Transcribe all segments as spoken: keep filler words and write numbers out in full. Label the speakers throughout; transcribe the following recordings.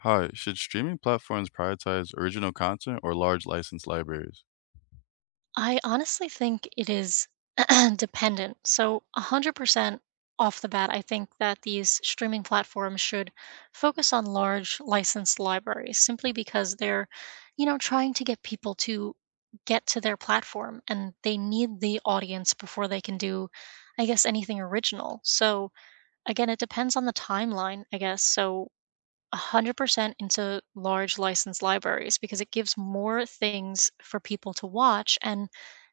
Speaker 1: Hi, should streaming platforms prioritize original content or large licensed libraries?
Speaker 2: I honestly think it is dependent. So, one hundred percent off the bat, I think that these streaming platforms should focus on large licensed libraries simply because they're, you know, trying to get people to get to their platform, and they need the audience before they can do, I guess, anything original. So, again, it depends on the timeline, I guess. So, one hundred percent into large licensed libraries because it gives more things for people to watch, and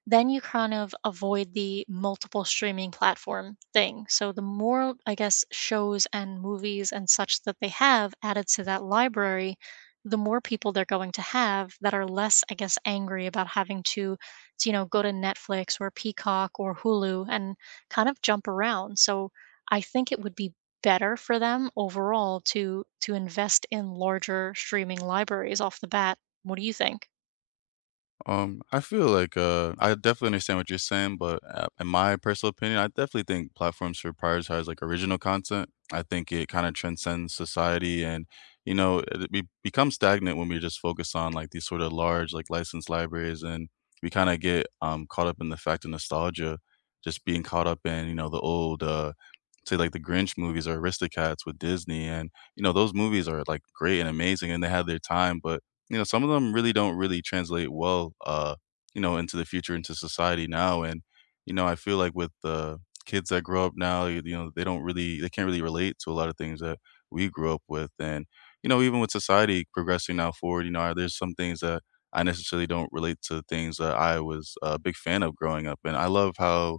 Speaker 2: then you kind of avoid the multiple streaming platform thing. So the more, I guess, shows and movies and such that they have added to that library, the more people they're going to have that are less, I guess, angry about having to to, you know go to Netflix or Peacock or Hulu and kind of jump around. So I think it would be better for them overall to to invest in larger streaming libraries off the bat. What do you think?
Speaker 1: Um, I feel like uh, I definitely understand what you're saying, but uh, in my personal opinion, I definitely think platforms should prioritize like original content. I think it kind of transcends society, and you know, it, we become stagnant when we just focus on like these sort of large like licensed libraries, and we kind of get um caught up in the fact of nostalgia, just being caught up in you know the old uh say like the Grinch movies or Aristocats with Disney, and you know those movies are like great and amazing, and they had their time, but you know some of them really don't really translate well, uh, you know, into the future, into society now, and you know I feel like with the kids that grow up now, you, you know, they don't really, they can't really relate to a lot of things that we grew up with, and you know even with society progressing now forward, you know, there's some things that I necessarily don't relate to things that I was a big fan of growing up, and I love how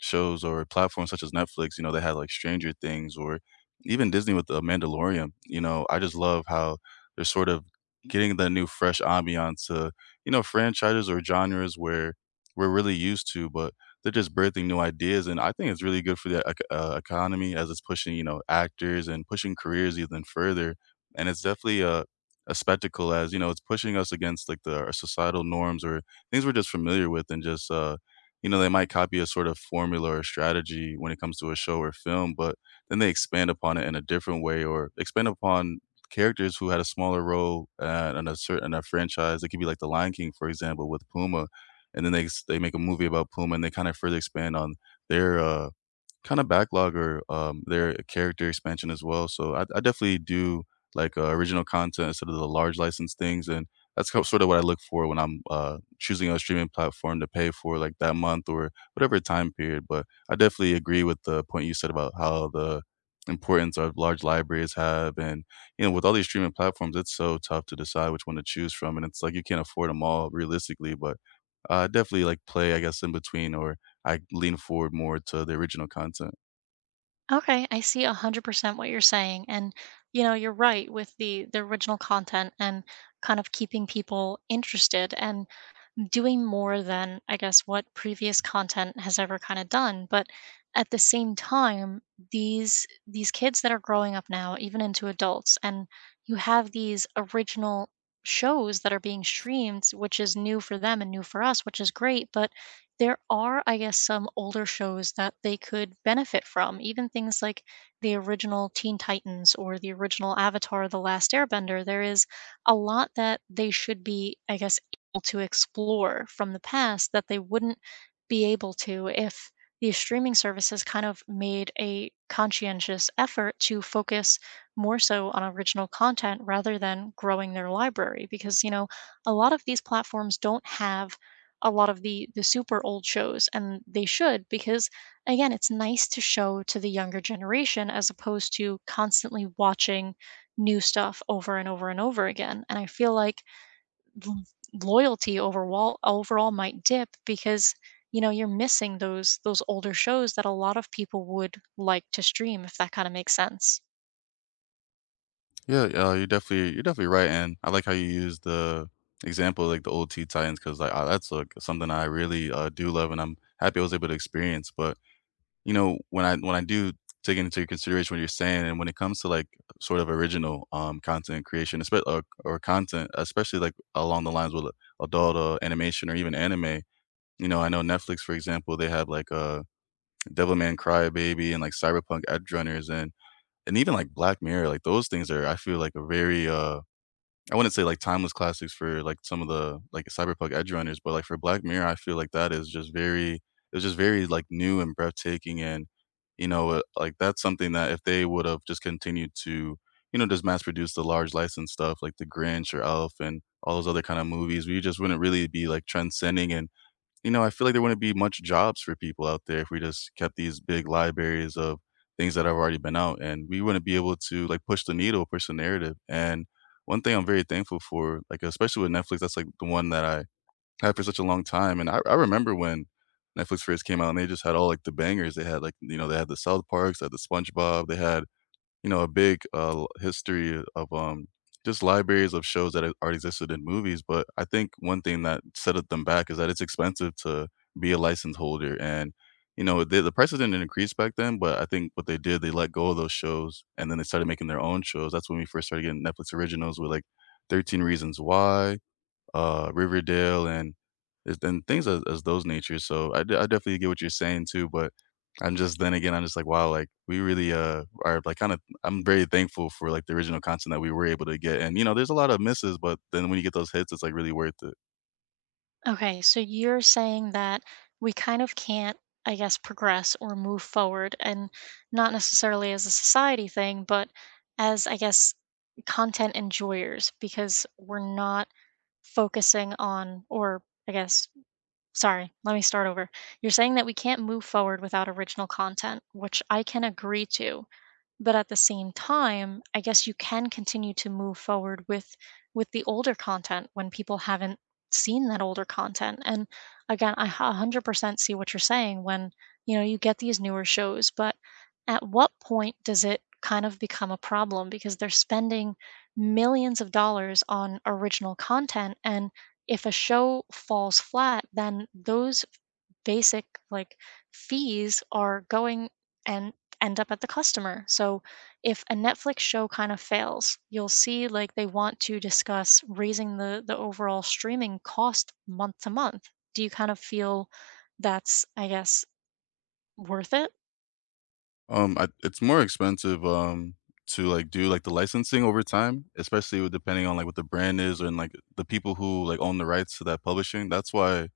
Speaker 1: shows or platforms such as Netflix, you know, they had like Stranger Things or even Disney with The Mandalorian. You know, I just love how they're sort of getting the new fresh ambiance to, you know, franchises or genres where we're really used to, but they're just birthing new ideas. And I think it's really good for the ec- uh, economy as it's pushing, you know, actors and pushing careers even further. And it's definitely a, a spectacle as, you know, it's pushing us against like the our societal norms or things we're just familiar with and just, uh, you know, they might copy a sort of formula or strategy when it comes to a show or film, but then they expand upon it in a different way or expand upon characters who had a smaller role uh, in a certain in a franchise. It could be like The Lion King, for example, with Puma, and then they s- they make a movie about Puma and they kind of further expand on their uh, kind of backlog or um, their character expansion as well. So I, I definitely do like uh, original content instead of the large license things, and that's sort of what I look for when I'm uh, choosing a streaming platform to pay for, like that month or whatever time period. But I definitely agree with the point you said about how the importance of large libraries have and you know with all these streaming platforms it's so tough to decide which one to choose from, and it's like like you can't afford them all realistically. But I definitely like play, I guess, in between or. I lean forward more to the original content.
Speaker 2: Okay, I see one hundred percent what you're saying, and you know, you're right with the the original content and kind of keeping people interested and doing more than, I guess, what previous content has ever kind of done. But at the same time, these these kids that are growing up now, even into adults, and you have these original shows that are being streamed, which is new for them and new for us, which is great. But there are, I guess, some older shows that they could benefit from, even things like the original Teen Titans or the original Avatar, The Last Airbender. There is a lot that they should be, I guess, to explore from the past that they wouldn't be able to if these streaming services kind of made a conscientious effort to focus more so on original content rather than growing their library, because you know, a lot of these platforms don't have a lot of the the super old shows, and they should, because again, it's nice to show to the younger generation as opposed to constantly watching new stuff over and over and over again. And I feel like l- loyalty overall overall might dip because you know, you're missing those those older shows that a lot of people would like to stream, if that kind of makes sense.
Speaker 1: Yeah, uh, you're definitely you're definitely right, and I like how you use the example like the old T Titans because like uh, that's like something I really uh, do love, and I'm happy I was able to experience. But you know, when I when I do take into consideration what you're saying, and when it comes to like sort of original um content creation, especially or, or content, especially like along the lines with uh, adult uh, animation or even anime. You know, I know Netflix, for example, they have like a uh, Devilman Crybaby and like Cyberpunk Edge and And even, like, Black Mirror, like, those things are, I feel like, a very, uh, I wouldn't say, like, timeless classics for, like, some of the, like, Cyberpunk Edge Runners, but, like, for Black Mirror, I feel like that is just very it was just very, like, new and breathtaking and, you know, uh, like, that's something that if they would've just continued to, you know, just mass produce the large license stuff like The Grinch or Elf and all those other kinda movies, we just wouldn't really be, like, transcending and you know, I feel like there wouldn't be much jobs for people out there if we just kept these big libraries of things that have already been out, and we wouldn't be able to, like, push the needle, push the narrative, and one thing I'm very thankful for, like, especially with Netflix, that's, like, the one that I had for such a long time, and I I remember when Netflix first came out and they just had all, like, the bangers. They had, like, you know, they had the South Parks, they had the SpongeBob, they had you know, a big, uh, history of, um, just libraries of shows that, uh, already existed in movies, but I think one thing that set it them back is that it's expensive to be a license holder, and, you know, the the prices didn't increase back then, but I think what they did, they let go of those shows, and then they started making their own shows. That's when we first started getting Netflix originals with, like, thirteen Reasons Why, uh, Riverdale and is and things as as those natures, so I de- I definitely get what you're saying too, but I'm just then again, I'm just like, "Wow," like, we really, uh, are, like, kinda I'm very thankful for, like, the original content that we were able to get, and, you know, there's a lot of misses, but then when you get those hits, it's, like, really worth it.
Speaker 2: Okay, so you're saying that we kind of can't, I guess, progress or move forward, and not necessarily as a society thing, but as, I guess, content enjoyers, because we're not focusing on, or I guess, Sorry, let me start over. You're saying that we can't move forward without original content, which I can agree to. But at the same time, I guess you can continue to move forward with with the older content when people haven't seen that older content. And again, I one hundred percent see what you're saying when, you know, you get these newer shows, but at what point does it kind of become a problem, because they're spending millions of dollars on original content, and if a show falls flat, then those basic, like, fees are going and end up at the customer. So if a Netflix show kind of fails, you'll see like they want to discuss raising the the overall streaming cost month to month. Do you kind of feel that's, I guess, worth it?
Speaker 1: Um, I it's more expensive, um, to, like, do, like, the licensing over time, especially with depending on, like, what the brand is and, like, the people who, like, own the rights to that publishing. That's why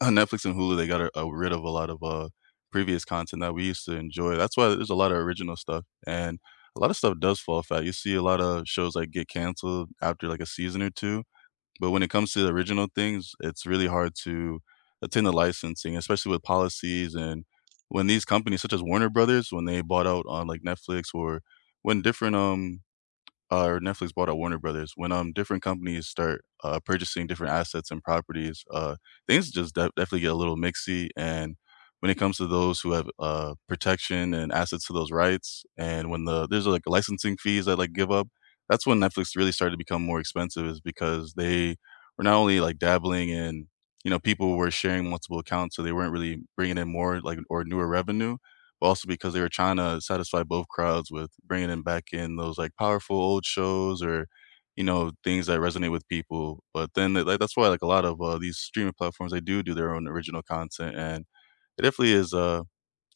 Speaker 1: on Netflix and Hulu, they got a a rid of a lot of, uh, previous content that we used to enjoy. That's why there's a lot of original stuff, and a lot of stuff does fall flat. You see a lot of shows, like, get canceled after, like, a season or two, but when it comes to the original things, it's really hard to attend the licensing, especially with policies and when these companies such as Warner Brothers, when they bought out on, like, Netflix or when different, um uh, or Netflix bought out Warner Brothers. When um different companies start uh, purchasing different assets and properties, uh, things just de- definitely get a little mixy. And when it comes to those who have uh, protection and access to those rights, and when the there's like licensing fees that like give up, that's when Netflix really started to become more expensive, is because they were not only like dabbling in you know people were sharing multiple accounts, so they weren't really bringing in more like or newer revenue, but also because they were trying to satisfy both crowds with bringing in back in those, like, powerful old shows or, you know, things that resonate with people, but then, th- like, that's why, like, a lot of, uh, these streaming platforms, they do do their own original content, and it definitely is, uh,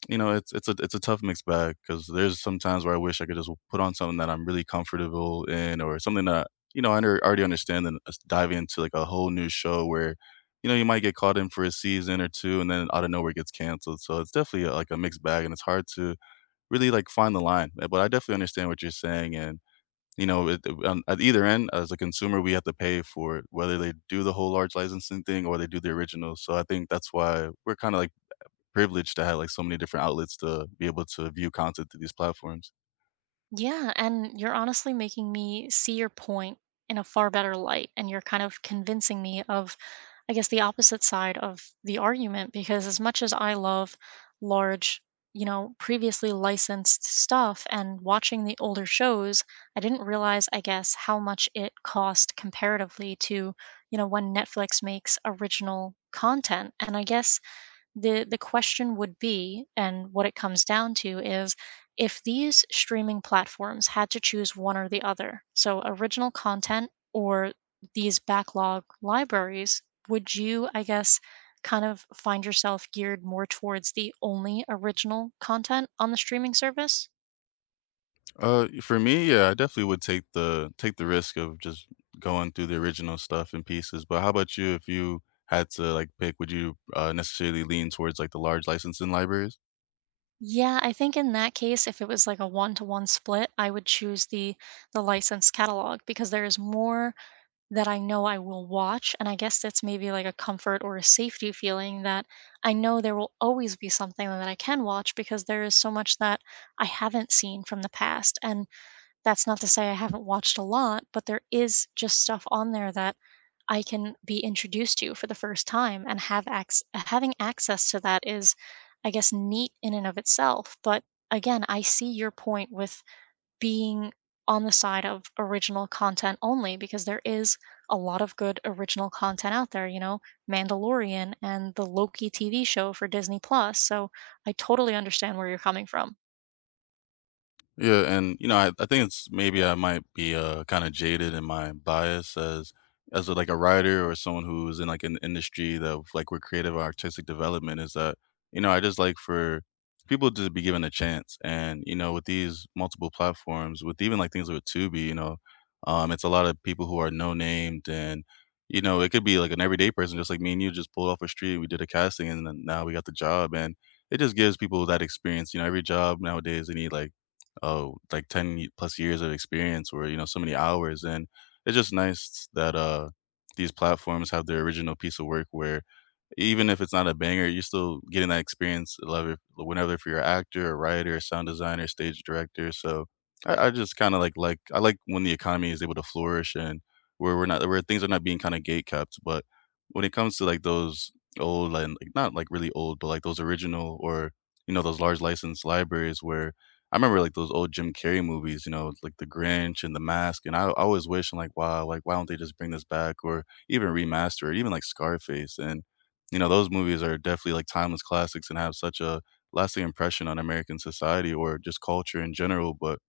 Speaker 1: you know, it's it's a it's a tough mixed bag, because there's some times where I wish I could just put on something that I'm really comfortable in or something that, you know, I under already understand and just dive into, like, a whole new show where, you know, you might get caught in for a season or two and then out of nowhere it gets canceled, so it's definitely, uh, like, a mixed bag, and it's hard to really like find the line. Uh, But I definitely understand what you're saying, and you know, it, on, at either end, as a consumer, we have to pay for it, whether they do the whole large licensing thing or they do the original. So I think that's why we're kind of like privileged to have like so many different outlets to be able to view content through these platforms.
Speaker 2: Yeah, and you're honestly making me see your point in a far better light. And you're kind of convincing me of, I guess, the opposite side of the argument. Because as much as I love large, you know, previously licensed stuff and watching the older shows, I didn't realize, I guess, how much it cost comparatively to, you know, when Netflix makes original content. And I guess the the question would be, and what it comes down to is, if these streaming platforms had to choose one or the other, so original content or these backlog libraries, would you, I guess, kind of find yourself geared more towards the only original content on the streaming service?
Speaker 1: Uh, for me, yeah, I definitely would take the take the risk of just going through the original stuff in pieces. But how about you? If you had to like pick, would you uh, necessarily lean towards like the large licensing libraries?
Speaker 2: Yeah, I think in that case, if it was like a one to one split, I would choose the the licensed catalog, because there is more that I know I will watch, and I guess that's maybe like a comfort or a safety feeling, that I know there will always be something that I can watch, because there is so much that I haven't seen from the past. And that's not to say I haven't watched a lot, but there is just stuff on there that I can be introduced to for the first time, and have ac- having access to that is, I guess, neat in and of itself. But again, I see your point with being on the side of original content only, because there is a lot of good original content out there, you know, Mandalorian and the Loki T V show for Disney Plus. So I totally understand where you're coming from.
Speaker 1: Yeah, and you know, I, I think it's maybe I might be uh kind of jaded in my bias as as a, like a writer or someone who's in like an industry that of, like where creative or artistic development is that you know I just like for people to be given a chance, and you know with these multiple platforms, with even like things with Tubi, you know, um, it's a lot of people who are no named, and you know it could be like an everyday person just like me and you just pulled off a street, we did a casting, and then now we got the job, and it just gives people that experience. You know, every job nowadays they need like oh, like ten ye- plus years of experience or, you know, so many hours. And it's just nice that uh, these platforms have their original piece of work where even if it's not a banger, you're still getting that experience lever whenever if you're a actor, a writer, sound designer, stage director, so I I just kinda like like I like when the economy is able to flourish and where we're not where things are not being kinda gatekept, but when it comes to, like, those old and like, not, like, really old, but, like, those original or, you know, those large licensed libraries where I remember, like, those old Jim Carrey movies, you know, like The Grinch and The Mask, and I I always wish, I'm like, "Wow, like, why don't they just bring this back or even remaster it?" Even, like, Scarface, and you know, those movies are definitely, like, timeless classics and have such a lasting impression on American society or just culture in general, but,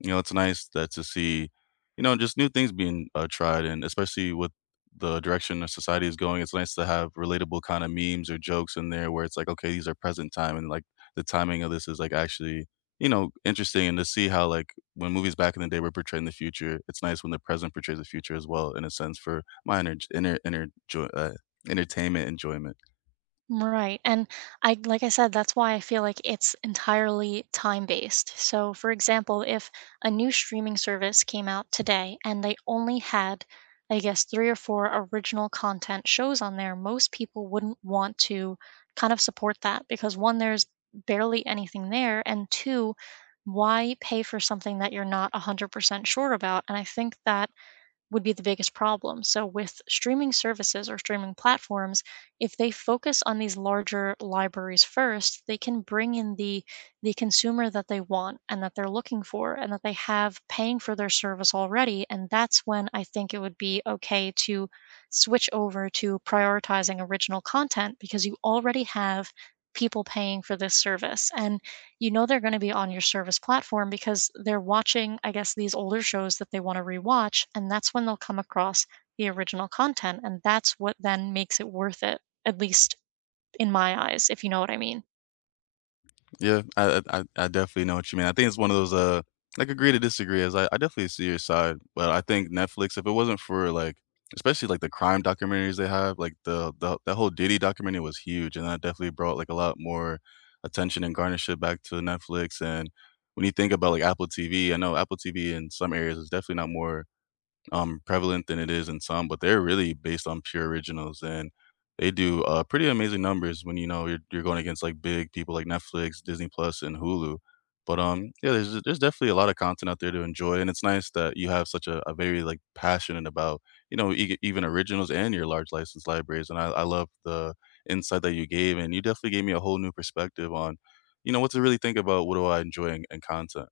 Speaker 1: you know, it's nice that to see, you know, just new things being, uh, tried, and especially with the direction of society is going, it's nice to have relatable kinda memes or jokes in there where it's like, "Okay, these are present time," and, like, the timing of this is, like, actually, you know, interesting, and to see how, like, when movies back in the day were portraying the future, it's nice when the present portrays the future as well in a sense for my energ inner inner joy uh, entertainment enjoyment.
Speaker 2: Right, and I like I said, that's why I feel like it's entirely time-based. So, for example, if a new streaming service came out today and they only had, I guess, three or four original content shows on there, most people wouldn't want to kind of support that, because one, there's barely anything there, and two, why pay for something that you're not one hundred percent sure about? And I think that would be the biggest problem. So, with streaming services or streaming platforms, if they focus on these larger libraries first, they can bring in the the consumer that they want and that they're looking for and that they have paying for their service already. And that's when I think it would be okay to switch over to prioritizing original content, because you already have people paying for this service. And you know, they're going to be on your service platform because they're watching, I guess, these older shows that they want to rewatch, and that's when they'll come across the original content, and that's what then makes it worth it, at least in my eyes, if you know what I mean.
Speaker 1: Yeah, I I I I definitely know what you mean. I think it's one of those uh like agree to disagree as I, I definitely see your side, but I think Netflix, if it wasn't for like especially like the crime documentaries they have, like the the that whole Diddy documentary was huge and that definitely brought like a lot more attention and garnership back to Netflix. And when you think about like Apple T V, I know Apple T V in some areas is definitely not more um, prevalent than it is in some, but they're really based on pure originals, and they do uh, pretty amazing numbers when you know you're, you're going against like big people like Netflix, Disney Plus, and Hulu. But um, yeah, there's there's definitely a lot of content out there to enjoy, and it's nice that you have such a, a very like passionate about you know e- even originals and your large license libraries. And I, I love the insight that you gave, and you definitely gave me a whole new perspective on you know what to really think about. What do I enjoy in, in content?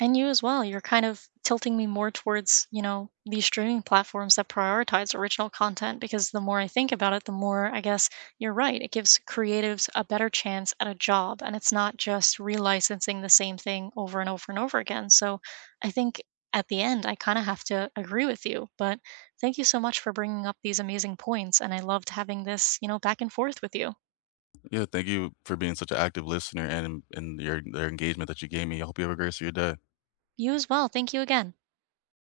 Speaker 2: And you as well. You're kind of tilting me more towards, you know, these streaming platforms that prioritize original content, because the more I think about it, the more, I guess, you're right. It gives creatives a better chance at a job, and it's not just relicensing the same thing over and over and over again. So I think at the end, I kind of have to agree with you. But thank you so much for bringing up these amazing points. And I loved having this, you know, back and forth with you.
Speaker 1: Yeah, thank you for being such an active listener and and your their engagement that you gave me. I hope you have a great rest of your day.
Speaker 2: You as well. Thank you again.